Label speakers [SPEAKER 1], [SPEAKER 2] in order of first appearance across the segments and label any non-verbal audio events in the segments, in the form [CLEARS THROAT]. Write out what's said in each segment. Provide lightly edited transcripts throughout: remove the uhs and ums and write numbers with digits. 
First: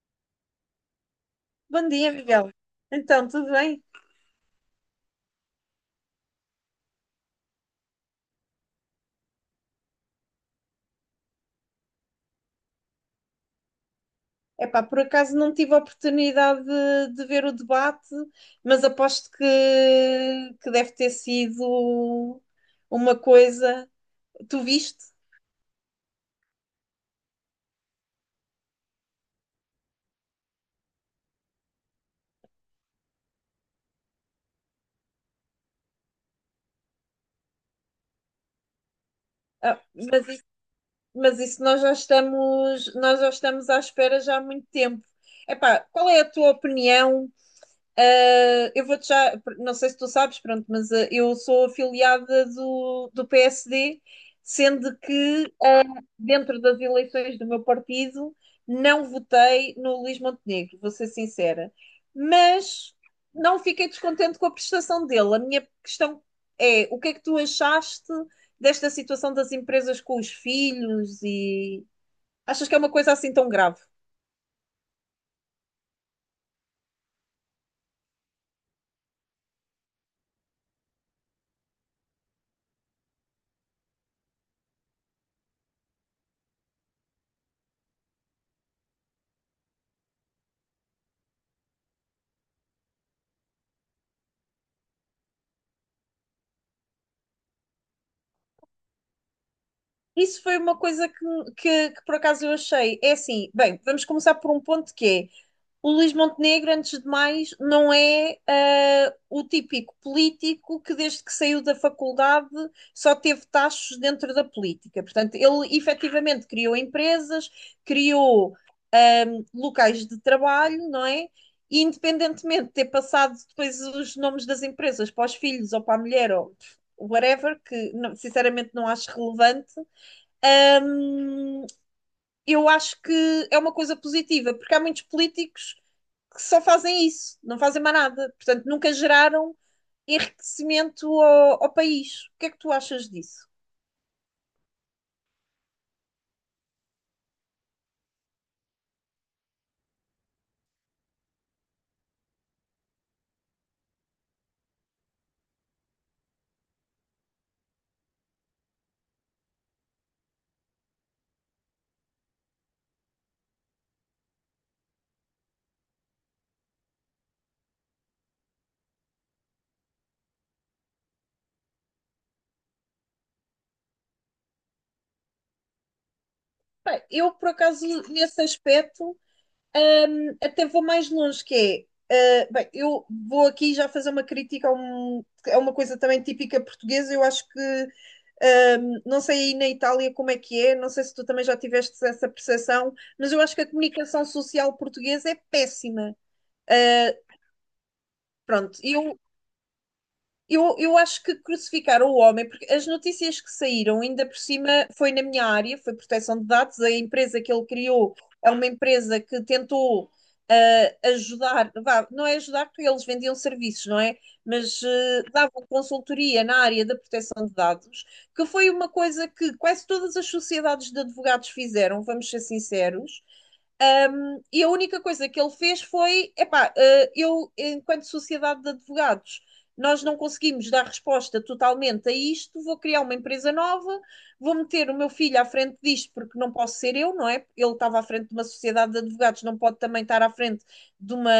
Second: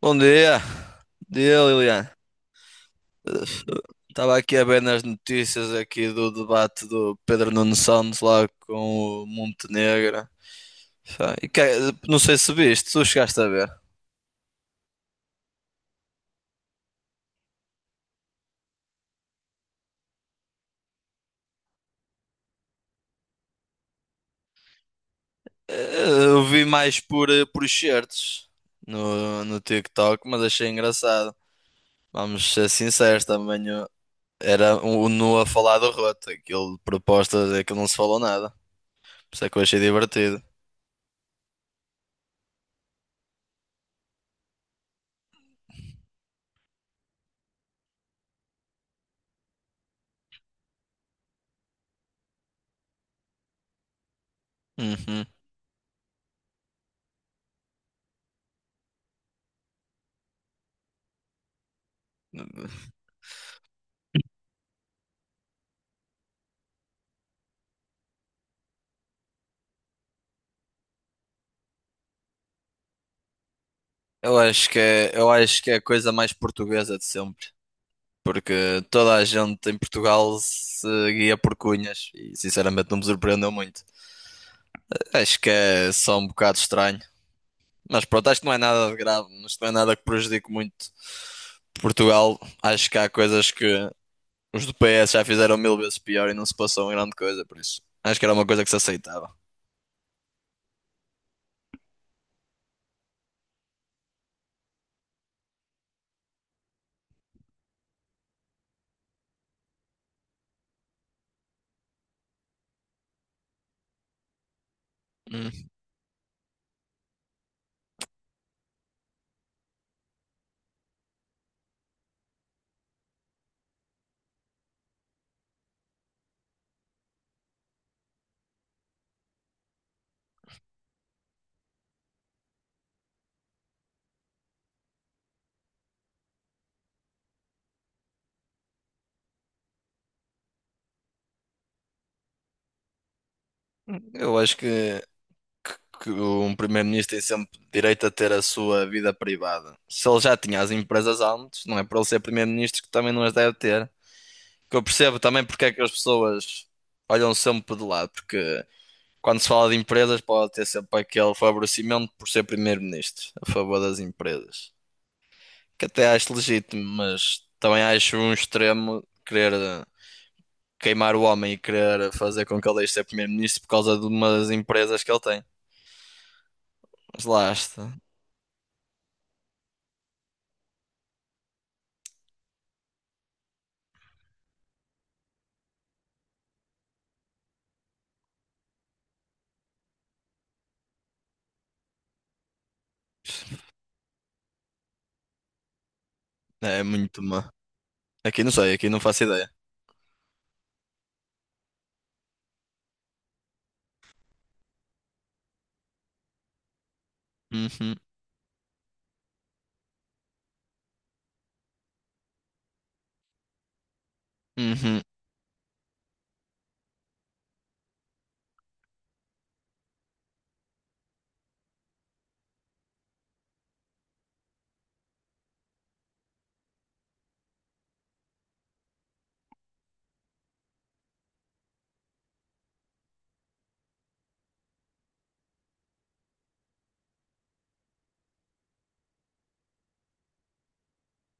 [SPEAKER 1] Bom dia, bom dia
[SPEAKER 2] Bom
[SPEAKER 1] Lilian.
[SPEAKER 2] dia, Miguel. Então, tudo bem?
[SPEAKER 1] Estava aqui a ver nas notícias aqui do debate do Pedro Nuno Santos lá com o Montenegro. Pá, não sei se viste, tu chegaste a ver.
[SPEAKER 2] Epá, por acaso não tive a oportunidade de ver o debate, mas aposto que deve ter sido uma coisa. Tu viste?
[SPEAKER 1] Eu vi mais por, por excertos no TikTok, mas achei engraçado. Vamos ser sinceros, era o Nu a falar do roto. Aquilo de propostas é que não se falou nada. Por isso é que eu achei
[SPEAKER 2] Ah, mas,
[SPEAKER 1] divertido.
[SPEAKER 2] isso, mas isso nós já estamos à espera já há muito tempo. Epá, qual é a tua opinião? Eu vou-te já, não sei se tu sabes, pronto, mas eu sou afiliada do PSD, sendo
[SPEAKER 1] Uhum.
[SPEAKER 2] que dentro das eleições do meu partido não votei no Luís Montenegro, vou ser sincera. Mas não fiquei descontente com a prestação dele. A minha questão é: o que é que tu achaste desta situação das empresas com os filhos e achas que é uma coisa assim tão grave?
[SPEAKER 1] Eu acho que é a coisa mais portuguesa de sempre, porque toda a gente em Portugal se guia por cunhas e sinceramente não me surpreendeu muito. Acho que é só um bocado estranho, mas pronto, acho que não é nada de grave, isto não é nada que prejudique muito Portugal. Acho que há coisas que os do PS já fizeram mil vezes pior e não se passou em grande coisa, por isso acho que era uma coisa que se aceitava.
[SPEAKER 2] Isso foi uma coisa que por acaso eu achei. É assim, bem, vamos começar por um ponto que é o Luís Montenegro, antes de mais, não é o típico político que, desde que saiu da faculdade, só teve tachos dentro da política. Portanto,
[SPEAKER 1] Hum.
[SPEAKER 2] ele efetivamente criou empresas, criou locais de trabalho, não é? E independentemente de ter passado depois os nomes das empresas para os filhos ou para a mulher ou whatever, que não- sinceramente não acho relevante, hum, eu acho que é uma coisa positiva, porque há muitos políticos que só fazem isso, não fazem mais nada. Portanto, nunca geraram enriquecimento ao país. O que é que tu achas disso?
[SPEAKER 1] Eu acho que um primeiro-ministro tem sempre direito a ter a sua vida privada. Se ele já tinha as empresas antes, não é para ele ser primeiro-ministro que também não as deve ter. Que eu percebo também porque é que as pessoas olham sempre de lado, porque quando se fala de empresas pode ter sempre aquele favorecimento por ser primeiro-ministro a favor das empresas. Que até acho legítimo, mas também acho um extremo querer queimar o homem e querer fazer com que ele deixe de ser primeiro-ministro por causa de umas empresas que ele tem.
[SPEAKER 2] Bem,
[SPEAKER 1] Mas
[SPEAKER 2] eu, por
[SPEAKER 1] lá
[SPEAKER 2] acaso,
[SPEAKER 1] está.
[SPEAKER 2] nesse aspecto, até vou mais longe, que é bem, eu vou aqui já fazer uma crítica a uma coisa também típica portuguesa. Eu acho que não sei aí na Itália como é que é, não sei se tu também já tiveste essa percepção, mas eu acho que a comunicação social portuguesa é péssima.
[SPEAKER 1] É muito
[SPEAKER 2] Uh,
[SPEAKER 1] má. Aqui não sei,
[SPEAKER 2] Pronto,
[SPEAKER 1] aqui não
[SPEAKER 2] eu
[SPEAKER 1] faço ideia.
[SPEAKER 2] eu, eu acho que crucificaram o homem, porque as notícias que saíram, ainda por cima, foi na minha área, foi proteção de dados. A empresa que ele
[SPEAKER 1] Uhum,
[SPEAKER 2] criou é uma empresa que tentou ajudar, vá, não é ajudar porque eles vendiam serviços, não é? Mas
[SPEAKER 1] uhum,
[SPEAKER 2] davam consultoria na área da proteção de dados, que foi uma coisa que quase todas as sociedades de advogados fizeram, vamos ser sinceros. Ah, e a única coisa que ele fez foi: epá, eu, enquanto sociedade de advogados, nós não conseguimos dar resposta totalmente a isto, vou criar uma empresa nova, vou meter o meu filho à frente disto, porque não posso ser eu, não é? Ele estava à frente de uma sociedade de advogados, não pode também estar à frente de uma,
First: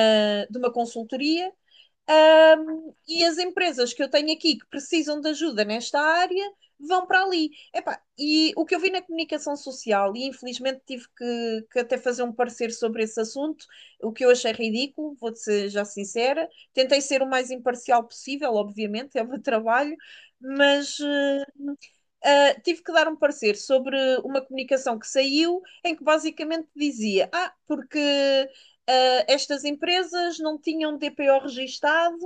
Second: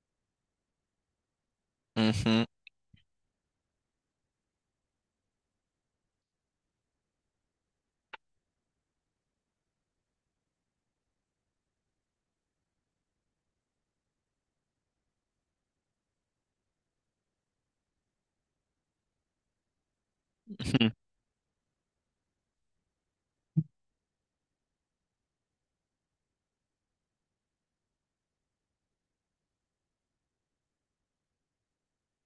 [SPEAKER 2] de uma consultoria,
[SPEAKER 1] uhum,
[SPEAKER 2] e as empresas que eu tenho aqui que precisam de ajuda nesta área vão para ali. Epá, e o que eu vi na comunicação social, e infelizmente tive que até fazer um parecer sobre esse assunto, o que eu achei ridículo, vou ser já sincera. Tentei ser o mais imparcial possível, obviamente, é o meu trabalho,
[SPEAKER 1] uhum.
[SPEAKER 2] mas. Tive que dar um parecer sobre uma comunicação que saiu em que basicamente dizia: Ah, porque estas empresas não tinham DPO registado,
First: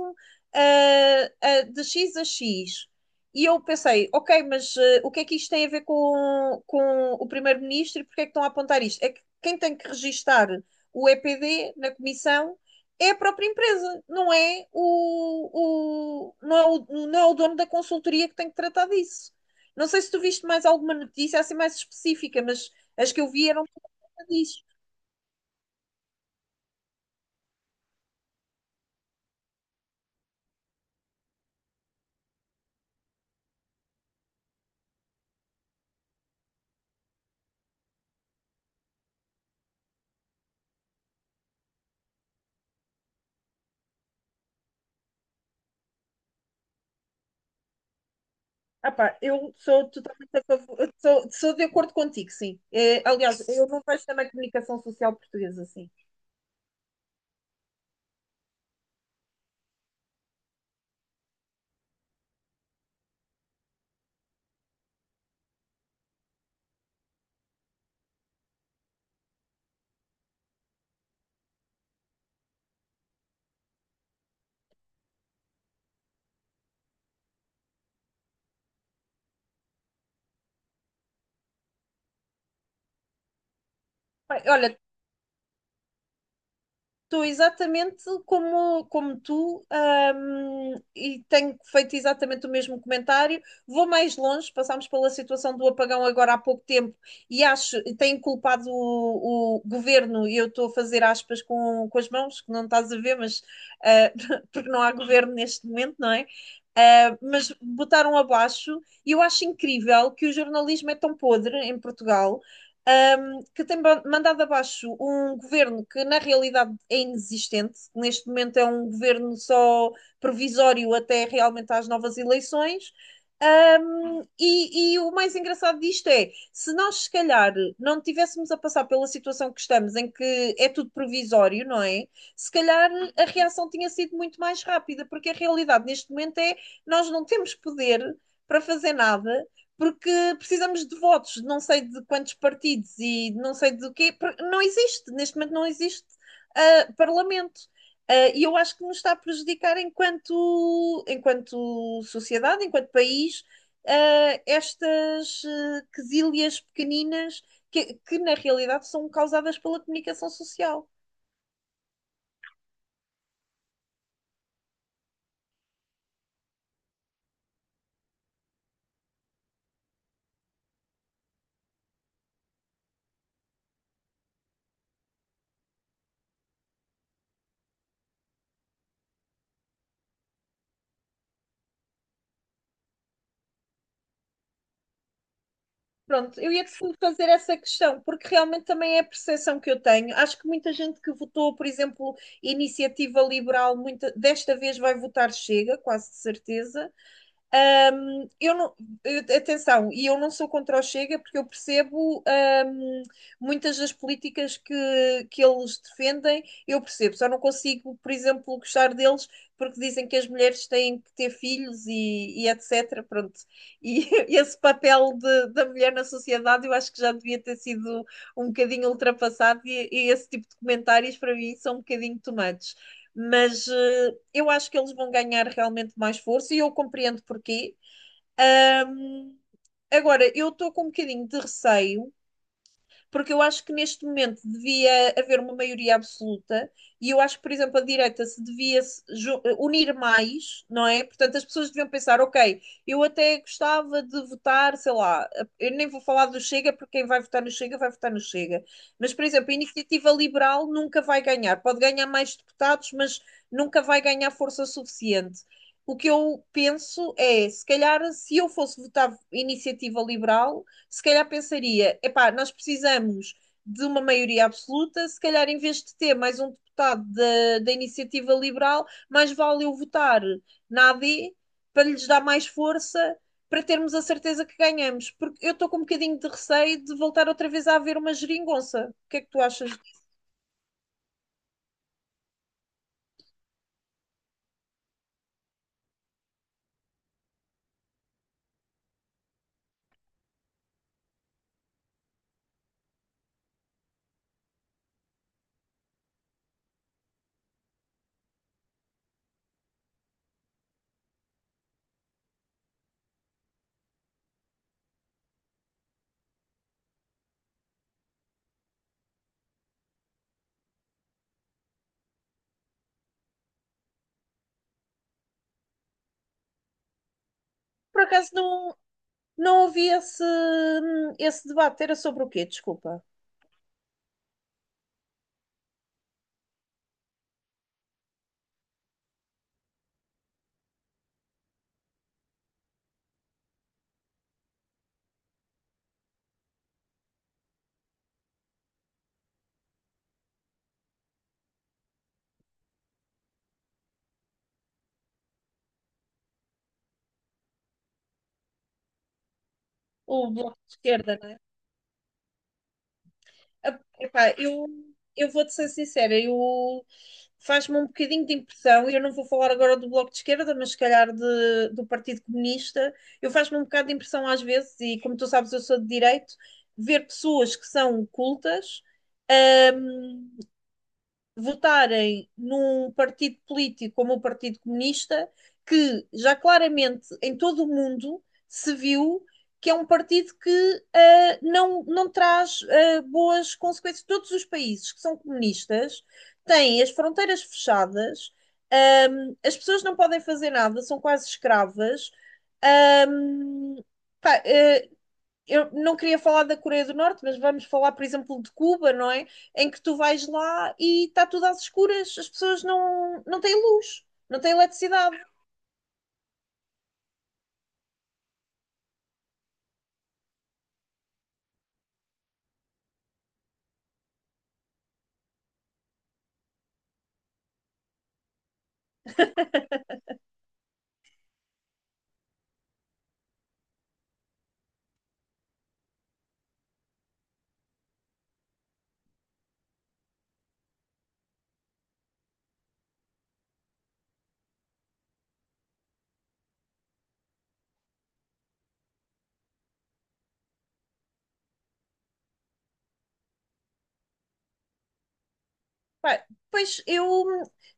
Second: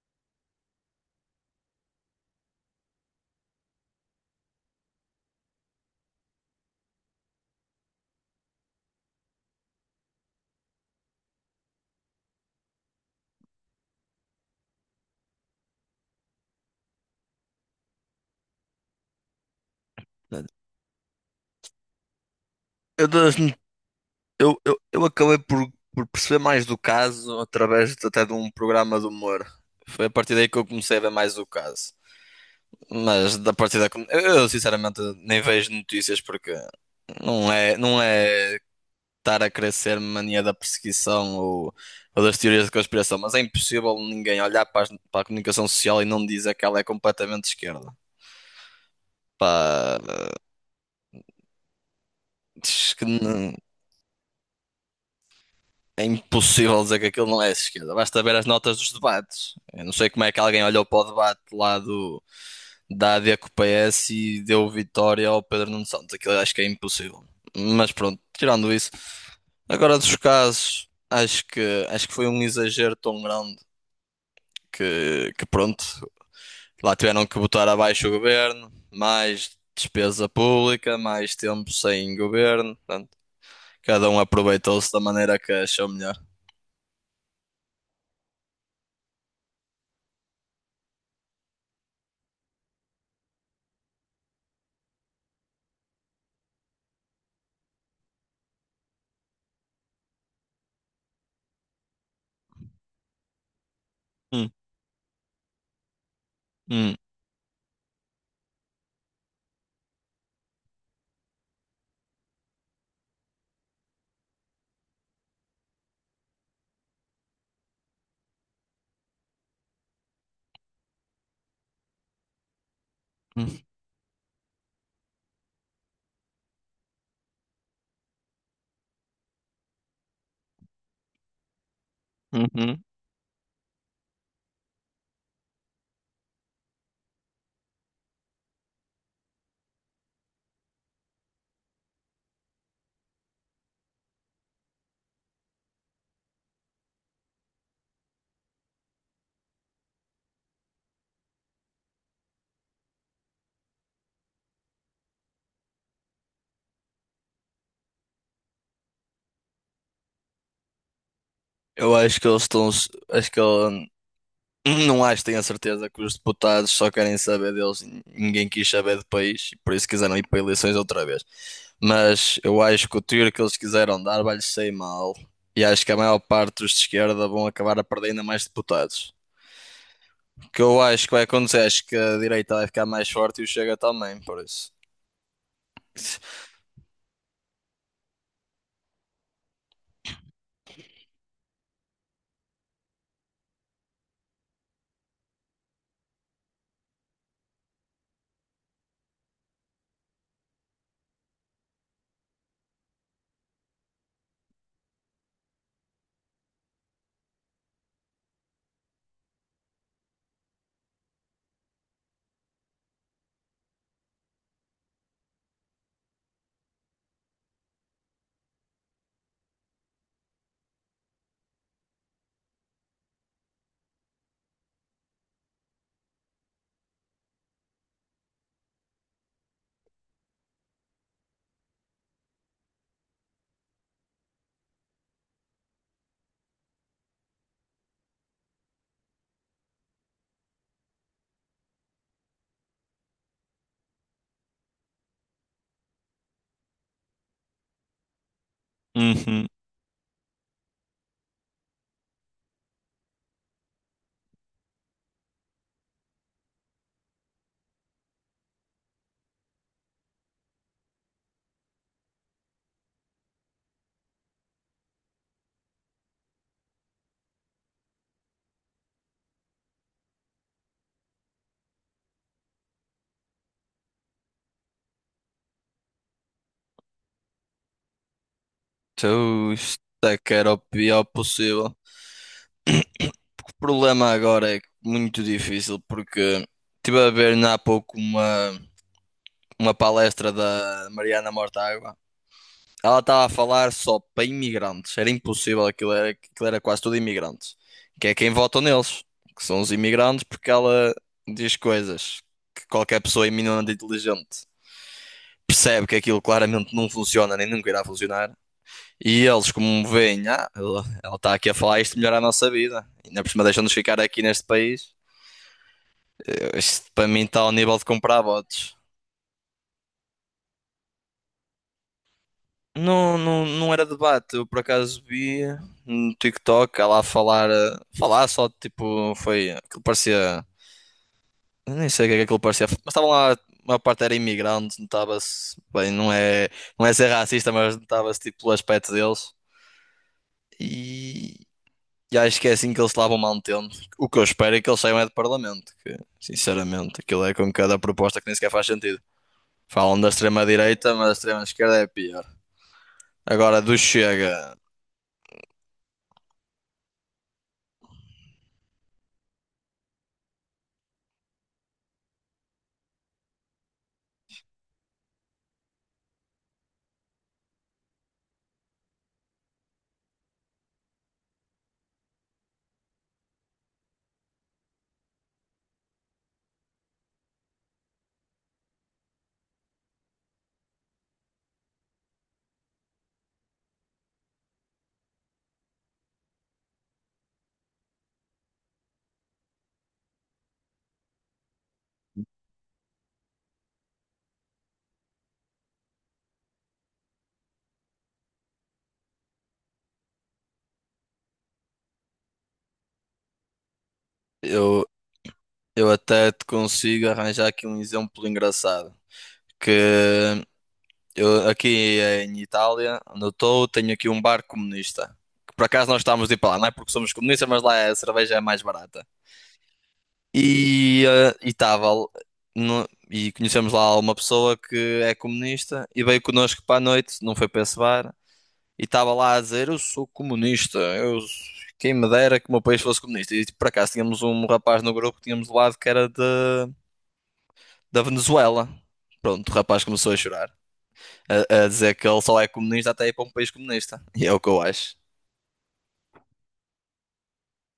[SPEAKER 2] de X a X. E eu pensei, ok, mas o que é que isto tem a ver com o primeiro-ministro e porque é que estão a apontar isto? É que quem tem que registar o EPD na comissão é a própria empresa, não é o dono da consultoria que tem que tratar disso. Não sei se tu viste mais alguma notícia assim mais específica, mas
[SPEAKER 1] Eu,
[SPEAKER 2] as que eu
[SPEAKER 1] das-
[SPEAKER 2] vi eram
[SPEAKER 1] eu,
[SPEAKER 2] disso.
[SPEAKER 1] eu, eu acabei por perceber mais do caso até de um programa de humor. Foi a partir daí que eu comecei a ver mais o caso. Mas da partir da. Sinceramente nem vejo notícias porque não é estar a crescer mania da perseguição ou das teorias de conspiração, mas é impossível ninguém olhar para, para a comunicação social e não dizer que ela é completamente de esquerda.
[SPEAKER 2] Ah pá, eu sou
[SPEAKER 1] Pá,
[SPEAKER 2] totalmente a favor, eu sou de acordo contigo, sim.
[SPEAKER 1] Diz que
[SPEAKER 2] É, aliás,
[SPEAKER 1] não-
[SPEAKER 2] eu não vejo também a comunicação social portuguesa assim.
[SPEAKER 1] é impossível dizer que aquilo não é de esquerda. Basta ver as notas dos debates. Eu não sei como é que alguém olhou para o debate da AD com o PS e deu vitória ao Pedro Nuno Santos. Aquilo eu acho que é impossível. Mas pronto, tirando isso. Agora dos casos, acho que foi um exagero tão grande que pronto, lá tiveram que botar abaixo o governo, mais despesa pública, mais tempo sem governo. Portanto, cada um
[SPEAKER 2] Bem, olha,
[SPEAKER 1] aproveitou-se da maneira que achou melhor.
[SPEAKER 2] estou exatamente como tu, e tenho feito exatamente o mesmo comentário. Vou mais longe, passámos pela situação do apagão agora há pouco tempo e acho, e tenho culpado o governo, e eu estou a fazer aspas com as mãos, que não estás a ver, mas ah, [LAUGHS] porque não há governo neste momento, não é?
[SPEAKER 1] Hum,
[SPEAKER 2] Mas botaram abaixo, e eu acho incrível que o jornalismo é tão podre em Portugal, que tem mandado abaixo um governo que na realidade é inexistente, que neste momento é um governo só provisório até realmente às novas eleições.
[SPEAKER 1] hum,
[SPEAKER 2] E o mais engraçado disto é, se nós se calhar não tivéssemos a passar pela situação que estamos, em que é tudo provisório, não é? Se
[SPEAKER 1] uhum.
[SPEAKER 2] calhar a reação tinha sido muito mais rápida, porque a realidade neste momento é nós não temos poder para fazer nada porque precisamos de votos, de não sei de quantos partidos e de não sei do quê, porque não existe, neste momento não existe parlamento. E eu acho que nos está a prejudicar enquanto sociedade, enquanto país, estas quesilhas pequeninas que na realidade são causadas pela comunicação social.
[SPEAKER 1] Eu acho que eles estão. Acho que ele, [CLEARS THROAT] não acho, tenho a certeza que os deputados só querem saber deles. Ninguém quis saber do país, e por isso quiseram ir para eleições outra vez. Mas eu acho que o tiro que eles quiseram dar vai-lhes sair mal. E acho que a maior parte dos de esquerda vão acabar a perder ainda mais deputados. O que eu acho que vai acontecer, acho que a direita vai ficar mais forte e o Chega também, por isso.
[SPEAKER 2] Pronto, eu ia-te fazer essa questão, porque realmente também é a percepção que eu tenho. Acho que muita gente que votou, por exemplo, Iniciativa Liberal, muita, desta vez vai votar Chega, quase de certeza. Eu não, atenção, e eu não sou contra o Chega porque eu percebo, muitas das políticas que eles defendem, eu percebo, só não consigo, por exemplo, gostar deles porque dizem que as mulheres têm que ter filhos e etc. Pronto. E [LAUGHS] esse papel da mulher na sociedade eu acho que já devia ter sido um bocadinho ultrapassado e esse tipo de comentários para mim são um bocadinho tomados, mas eu acho que eles vão ganhar realmente mais força e eu compreendo porquê. Agora, eu estou com um bocadinho de receio porque eu acho que neste momento devia haver uma maioria absoluta e eu acho que, por exemplo, a direita se devia se ju- unir mais, não é? Portanto, as pessoas deviam pensar, ok, eu até gostava de votar, sei lá, eu nem vou falar do Chega, porque quem vai votar no Chega vai votar no Chega. Mas, por
[SPEAKER 1] Uhum.
[SPEAKER 2] exemplo, a Iniciativa Liberal nunca vai ganhar, pode ganhar mais deputados, mas nunca vai ganhar força suficiente. O que eu penso é, se calhar, se eu fosse votar Iniciativa Liberal, se calhar pensaria: epá, nós precisamos de uma maioria absoluta, se calhar em vez de ter mais um deputado da Iniciativa Liberal, mais vale eu votar na A D para lhes dar mais força para termos a certeza que ganhamos, porque eu estou com um bocadinho de receio de voltar outra vez a haver uma geringonça. O que é que tu
[SPEAKER 1] Então,
[SPEAKER 2] achas?
[SPEAKER 1] isto é que era o pior possível. Problema agora é muito difícil porque estive a ver há pouco uma palestra da Mariana Mortágua. Ela estava a falar só para imigrantes. Era impossível, aquilo era quase tudo imigrantes. Que é quem vota neles, que são os imigrantes, porque ela diz coisas que qualquer pessoa minimamente inteligente percebe que aquilo claramente não funciona nem nunca irá funcionar. E eles, como veem, ah, ela está aqui a falar isto melhora a nossa vida. Ainda por cima deixam-nos ficar aqui neste país. Isto para mim está ao nível de
[SPEAKER 2] Por
[SPEAKER 1] comprar
[SPEAKER 2] acaso
[SPEAKER 1] bots.
[SPEAKER 2] não. Não ouvi esse, debate. Era sobre o quê? Desculpa.
[SPEAKER 1] Não, não, não era debate. Eu por acaso vi no TikTok ela a falar, falar só tipo, foi aquilo parecia. Eu nem sei o que é que aquilo parecia, mas estavam lá, a maior parte era imigrante, notava-se, bem, não é, não é ser racista, mas notava-se tipo pelo aspecto deles. E, e acho que é assim que eles se lá vão mantendo. O que eu espero é que eles saiam é de parlamento, que sinceramente aquilo é com cada proposta que nem sequer faz sentido. Falam da
[SPEAKER 2] O Bloco de
[SPEAKER 1] extrema-direita, mas a
[SPEAKER 2] Esquerda.
[SPEAKER 1] extrema-esquerda é pior. Agora do
[SPEAKER 2] Epá,
[SPEAKER 1] Chega,
[SPEAKER 2] eu vou-te ser sincera, eu faz-me um bocadinho de impressão, e eu não vou falar agora do Bloco de Esquerda, mas se calhar do Partido Comunista, eu faz-me um bocado de impressão às vezes, e como tu sabes, eu sou de direito, ver pessoas que são cultas. hum, Votarem num partido político como o Partido Comunista, que já claramente em todo o mundo se viu que é um partido que não, não traz boas consequências. Todos os países que são comunistas têm as fronteiras fechadas, as pessoas não podem fazer nada, são quase escravas. ahm, Pá, eu não queria falar da Coreia do Norte, mas vamos falar, por exemplo, de Cuba, não é? Em que tu vais lá e está tudo às escuras, as pessoas não, não têm luz, não têm
[SPEAKER 1] eu,
[SPEAKER 2] eletricidade.
[SPEAKER 1] eu até te consigo arranjar aqui um exemplo engraçado. Que eu aqui em Itália, onde eu estou, tenho aqui um bar comunista. Que por acaso nós estávamos de ir para lá, não é porque somos comunistas, mas lá a cerveja é mais barata. E e conhecemos lá uma pessoa que é comunista e veio connosco para a noite, não foi para esse bar. E estava lá a dizer: eu sou comunista, quem me dera que o meu país fosse comunista. E tipo, por acaso tínhamos um rapaz no grupo que tínhamos do lado que era da Venezuela. Pronto, o rapaz começou a chorar, a dizer que ele só é comunista até ir para um país comunista. E é o que eu acho.
[SPEAKER 2] Pá, pois eu,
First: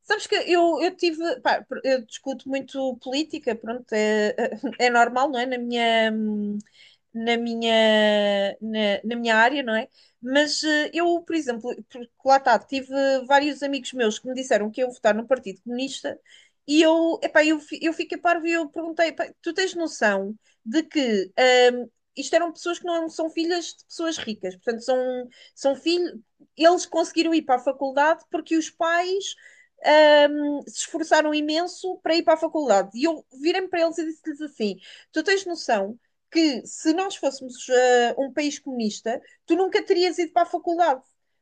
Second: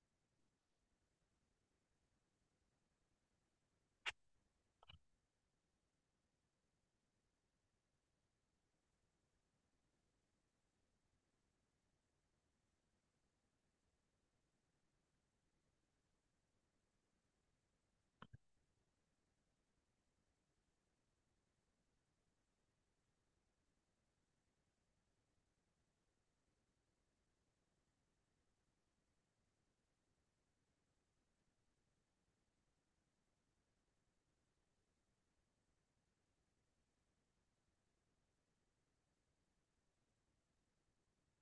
[SPEAKER 2] sabes que eu tive, pá, eu discuto muito política, pronto, é, [LAUGHS] é normal, não é? Na minha, na minha área, não é? Mas eu, por exemplo, porque lá está, tive vários amigos meus que me disseram que iam votar no Partido Comunista e eu, epá, eu fiquei parvo e eu perguntei, "Pá, tu tens noção de que hum, isto eram pessoas que não são filhas de pessoas ricas, portanto, são filhos, eles conseguiram ir para a faculdade porque os pais se esforçaram imenso para ir para a faculdade. E eu virei-me para eles e disse-lhes assim: Tu tens noção que se nós fôssemos um país comunista, tu nunca terias ido para a faculdade,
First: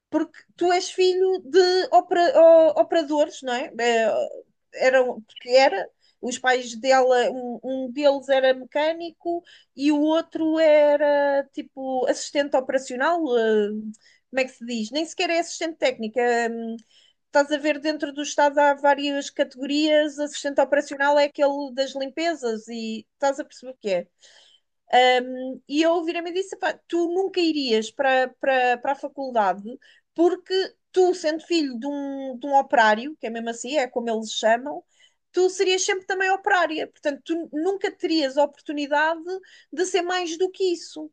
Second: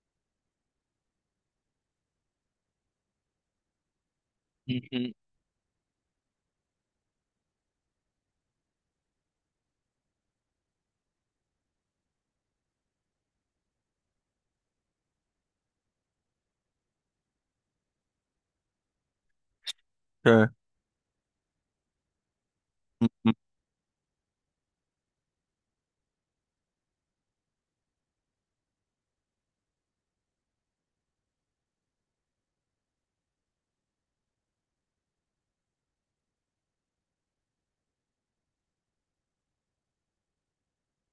[SPEAKER 2] porque tu és filho de operadores, não é?
[SPEAKER 1] Uhum.
[SPEAKER 2] Eram, porque era. Os pais dela, um deles era mecânico e o outro era tipo assistente operacional, como é que se diz? Nem sequer é assistente técnica. hum, Estás a ver dentro do Estado há várias categorias,
[SPEAKER 1] É.
[SPEAKER 2] assistente operacional é aquele das limpezas e estás a perceber o que é. E eu virei-me e disse: "Pá, tu nunca irias para a faculdade porque tu, sendo filho de um operário, que é mesmo assim, é como eles chamam, tu serias sempre também operária. Portanto, tu nunca terias a oportunidade de ser mais do que isso.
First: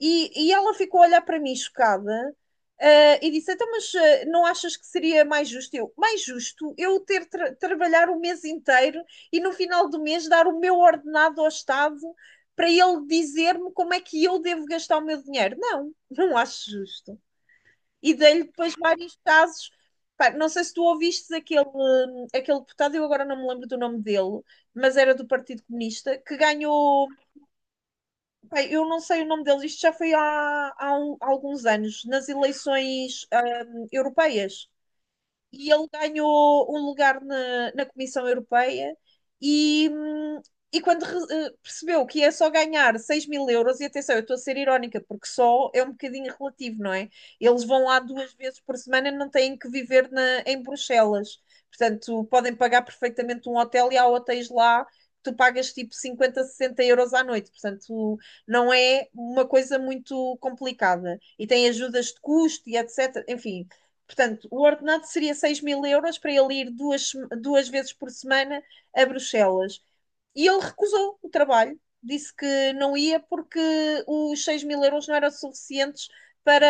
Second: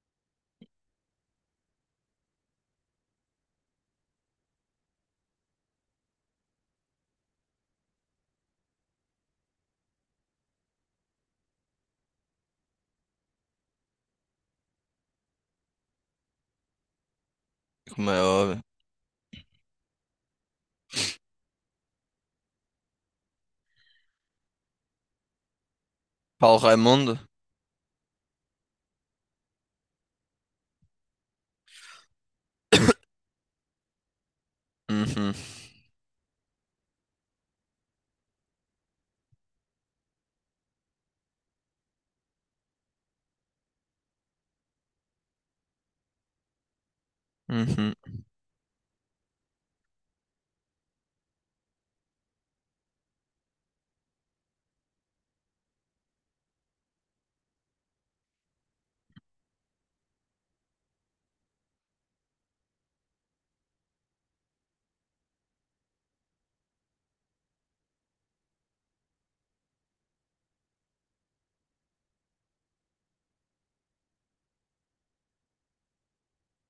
[SPEAKER 2] E ela ficou a olhar para mim chocada. E disse, então, mas não achas que seria mais justo? Eu, mais justo eu ter trabalhar o mês inteiro e no final do mês dar o meu ordenado ao Estado para ele dizer-me como é que eu devo gastar o meu dinheiro. Não, não acho justo.
[SPEAKER 1] Como
[SPEAKER 2] E
[SPEAKER 1] é
[SPEAKER 2] dei-lhe
[SPEAKER 1] óbvio.
[SPEAKER 2] depois vários casos. Pá, não sei se tu ouviste aquele, deputado, eu agora não me lembro do nome dele, mas era do Partido Comunista, que
[SPEAKER 1] Paulo
[SPEAKER 2] ganhou.
[SPEAKER 1] Raimundo?
[SPEAKER 2] Pá, eu não sei o nome dele, isto já foi há alguns anos, nas eleições europeias
[SPEAKER 1] Uhum,
[SPEAKER 2] e ele ganhou um lugar na Comissão Europeia e, hum, e quando percebeu que ia só ganhar 6000 euros, e atenção, eu estou a ser irónica, porque só é um bocadinho relativo, não é? Eles vão
[SPEAKER 1] uhum,
[SPEAKER 2] lá duas vezes por semana, não têm que viver na, em Bruxelas. Portanto, podem pagar perfeitamente um hotel e há hotéis lá que tu pagas tipo 50, 60 euros à noite. Portanto, não é uma coisa muito complicada. E tem ajudas de custo e etc. Enfim, portanto, o ordenado seria 6000 euros para ele ir duas vezes por semana a Bruxelas. E ele recusou o trabalho, disse que não ia porque os 6000 euros não eram suficientes para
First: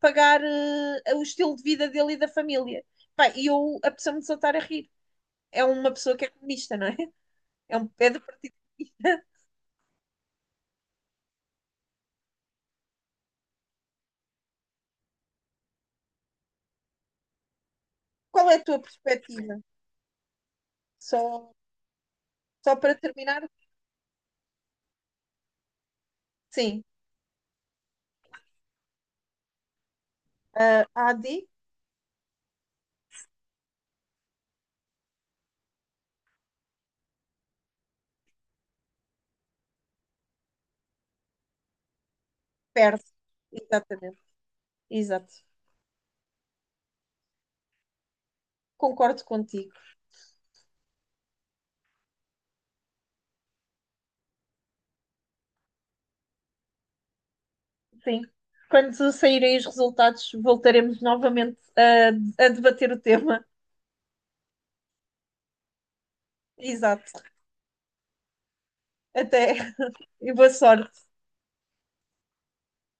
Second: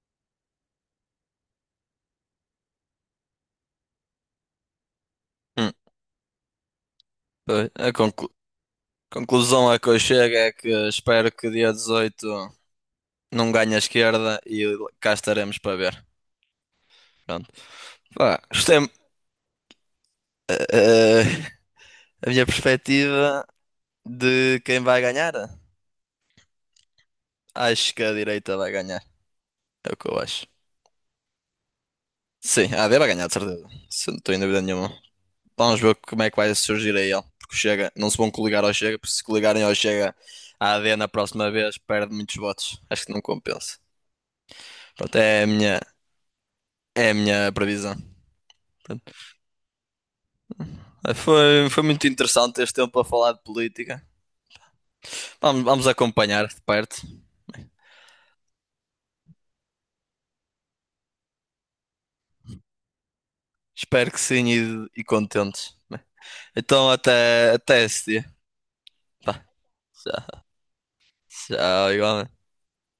[SPEAKER 2] pagar o estilo de vida dele e da família. Pá, e eu apeteceu-me desatar a rir. É
[SPEAKER 1] uhum.
[SPEAKER 2] uma pessoa que é comunista, não é?
[SPEAKER 1] Pois,
[SPEAKER 2] É, um, é do partido.
[SPEAKER 1] Conclusão a que eu chego é que espero que dia 18 não ganhe a esquerda e cá estaremos para ver. Pronto. Pá,
[SPEAKER 2] Qual é a tua
[SPEAKER 1] gostei.
[SPEAKER 2] perspectiva?
[SPEAKER 1] Eh,
[SPEAKER 2] Só,
[SPEAKER 1] a minha
[SPEAKER 2] só para terminar,
[SPEAKER 1] perspectiva de quem vai ganhar?
[SPEAKER 2] sim,
[SPEAKER 1] Acho que a direita vai ganhar. É o que eu acho.
[SPEAKER 2] a AD
[SPEAKER 1] Sim, a AD vai ganhar, de certeza. Isso não estou em dúvida nenhuma. Vamos ver como é que vai surgir aí ele. Porque o Chega, não se vão coligar ao Chega, porque se coligarem ao Chega, a AD na próxima vez perde muitos votos.
[SPEAKER 2] perde.
[SPEAKER 1] Acho que não compensa.
[SPEAKER 2] Exatamente,
[SPEAKER 1] Pronto,
[SPEAKER 2] exato.
[SPEAKER 1] é a minha previsão. Pronto.
[SPEAKER 2] Concordo contigo.
[SPEAKER 1] Foi muito interessante este tempo a falar de política. Vamos acompanhar de perto.
[SPEAKER 2] Sim. Quando saírem os resultados, voltaremos novamente a debater o tema.
[SPEAKER 1] Espero que sim e contentes. Então
[SPEAKER 2] Exato.
[SPEAKER 1] até esse dia. Tá.
[SPEAKER 2] Até e
[SPEAKER 1] Tchau,
[SPEAKER 2] boa sorte.
[SPEAKER 1] tchau, igualmente.